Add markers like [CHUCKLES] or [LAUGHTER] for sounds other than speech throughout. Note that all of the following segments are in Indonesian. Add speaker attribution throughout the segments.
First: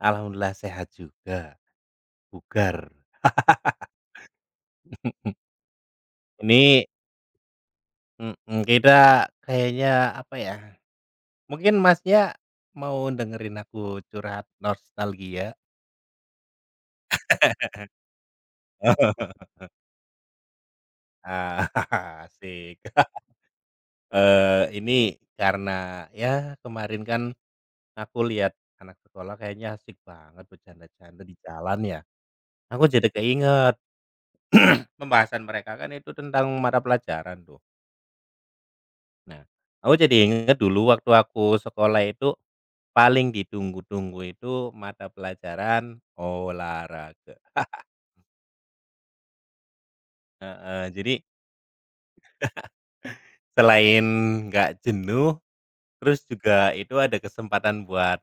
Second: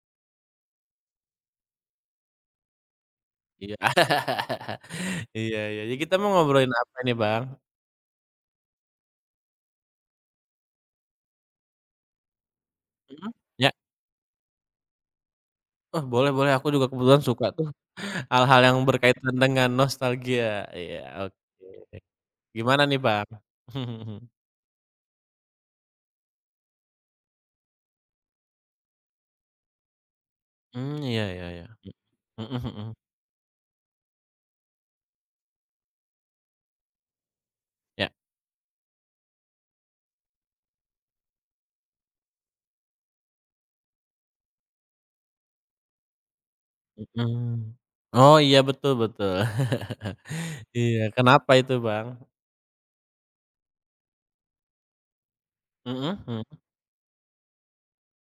Speaker 1: Alhamdulillah sehat juga. Bugar.
Speaker 2: Iya. [LAUGHS]
Speaker 1: [LAUGHS]
Speaker 2: Iya iya. Jadi kita mau ngobrolin
Speaker 1: Ini
Speaker 2: apa nih, Bang?
Speaker 1: Mhm kita kayaknya, apa ya, mungkin Masnya mau
Speaker 2: Mhm,
Speaker 1: dengerin
Speaker 2: iya.
Speaker 1: aku curhat nostalgia?
Speaker 2: Oh, boleh boleh. Aku juga kebetulan suka tuh, hal-hal
Speaker 1: [LAUGHS]
Speaker 2: yang
Speaker 1: Oh.
Speaker 2: berkaitan dengan
Speaker 1: [CHUCKLES]
Speaker 2: nostalgia. Iya,
Speaker 1: A
Speaker 2: oke.
Speaker 1: [CHUCKLES] asyik.
Speaker 2: Gimana nih,
Speaker 1: [CHUCKLES]
Speaker 2: Bang? [CHUCKLES]
Speaker 1: Eee ini karena ya kemarin kan, aku lihat anak sekolah kayaknya asyik banget
Speaker 2: Hmm, iya,
Speaker 1: bercanda-canda di
Speaker 2: ya ya.
Speaker 1: jalan ya.
Speaker 2: Mhm
Speaker 1: Aku
Speaker 2: mhm.
Speaker 1: jadi keinget. [CLEARS THROAT] Pembahasan mereka kan itu tentang mata pelajaran tuh.
Speaker 2: Iya.
Speaker 1: Nah, aku jadi inget dulu waktu aku sekolah itu, paling ditunggu-tunggu itu mata pelajaran olahraga.
Speaker 2: Mhm.
Speaker 1: [LAUGHS]
Speaker 2: Oh, iya betul betul. [CHUCKLES]
Speaker 1: Heeh.
Speaker 2: Iya,
Speaker 1: Jadi [LAUGHS]
Speaker 2: kenapa itu, Bang?
Speaker 1: Selain enggak jenuh,
Speaker 2: Mhm
Speaker 1: terus
Speaker 2: mhm.
Speaker 1: juga itu ada kesempatan buat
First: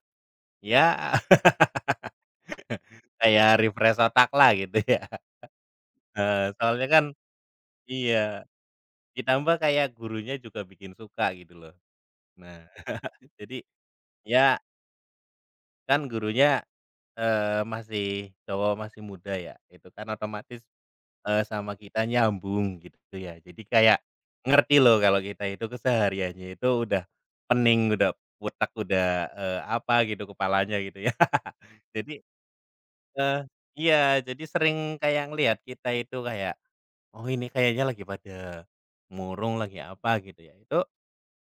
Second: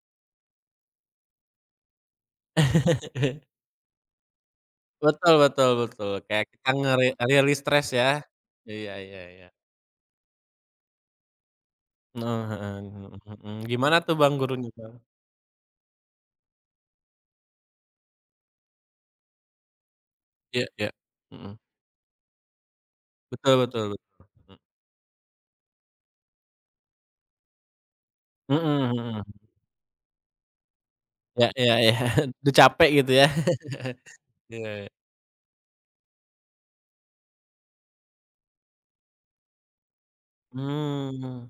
Speaker 1: ya, [LAUGHS]
Speaker 2: [LAUGHS]
Speaker 1: kayak refresh otak lah gitu ya.
Speaker 2: Betul betul betul. Kayak
Speaker 1: Heeh,
Speaker 2: kita
Speaker 1: soalnya kan
Speaker 2: ngere rilis stres ya?
Speaker 1: iya,
Speaker 2: Iya iya iya.
Speaker 1: ditambah kayak gurunya juga bikin suka gitu loh.
Speaker 2: Oh, [SMACKS LIPS]
Speaker 1: Nah,
Speaker 2: heeh, mhm
Speaker 1: [CHUCKLES]
Speaker 2: mhm.
Speaker 1: jadi
Speaker 2: Gimana tuh, Bang
Speaker 1: iya.
Speaker 2: gurunya, Bang?
Speaker 1: Kan gurunya, eee, masih cowok masih muda ya. Itu kan otomatis,
Speaker 2: Iya iya.
Speaker 1: eee,
Speaker 2: Mhm.
Speaker 1: sama kita nyambung gitu ya.
Speaker 2: Betul
Speaker 1: Jadi
Speaker 2: betul betul,
Speaker 1: kayak
Speaker 2: mhm.
Speaker 1: ngerti loh kalau kita itu kesehariannya itu udah pening, udah otak
Speaker 2: Mhm mhm.
Speaker 1: udah, eee, apa gitu kepalanya gitu ya.
Speaker 2: Iya iya iya.
Speaker 1: Jadi,
Speaker 2: [CHUCKLES] Udah capek gitu, ya?
Speaker 1: eee iya,
Speaker 2: [CHUCKLES]
Speaker 1: jadi
Speaker 2: Iya.
Speaker 1: sering kayak ngelihat kita itu kayak, "Oh ini kayaknya lagi pada murung, lagi apa," gitu ya. Itu
Speaker 2: Mmm.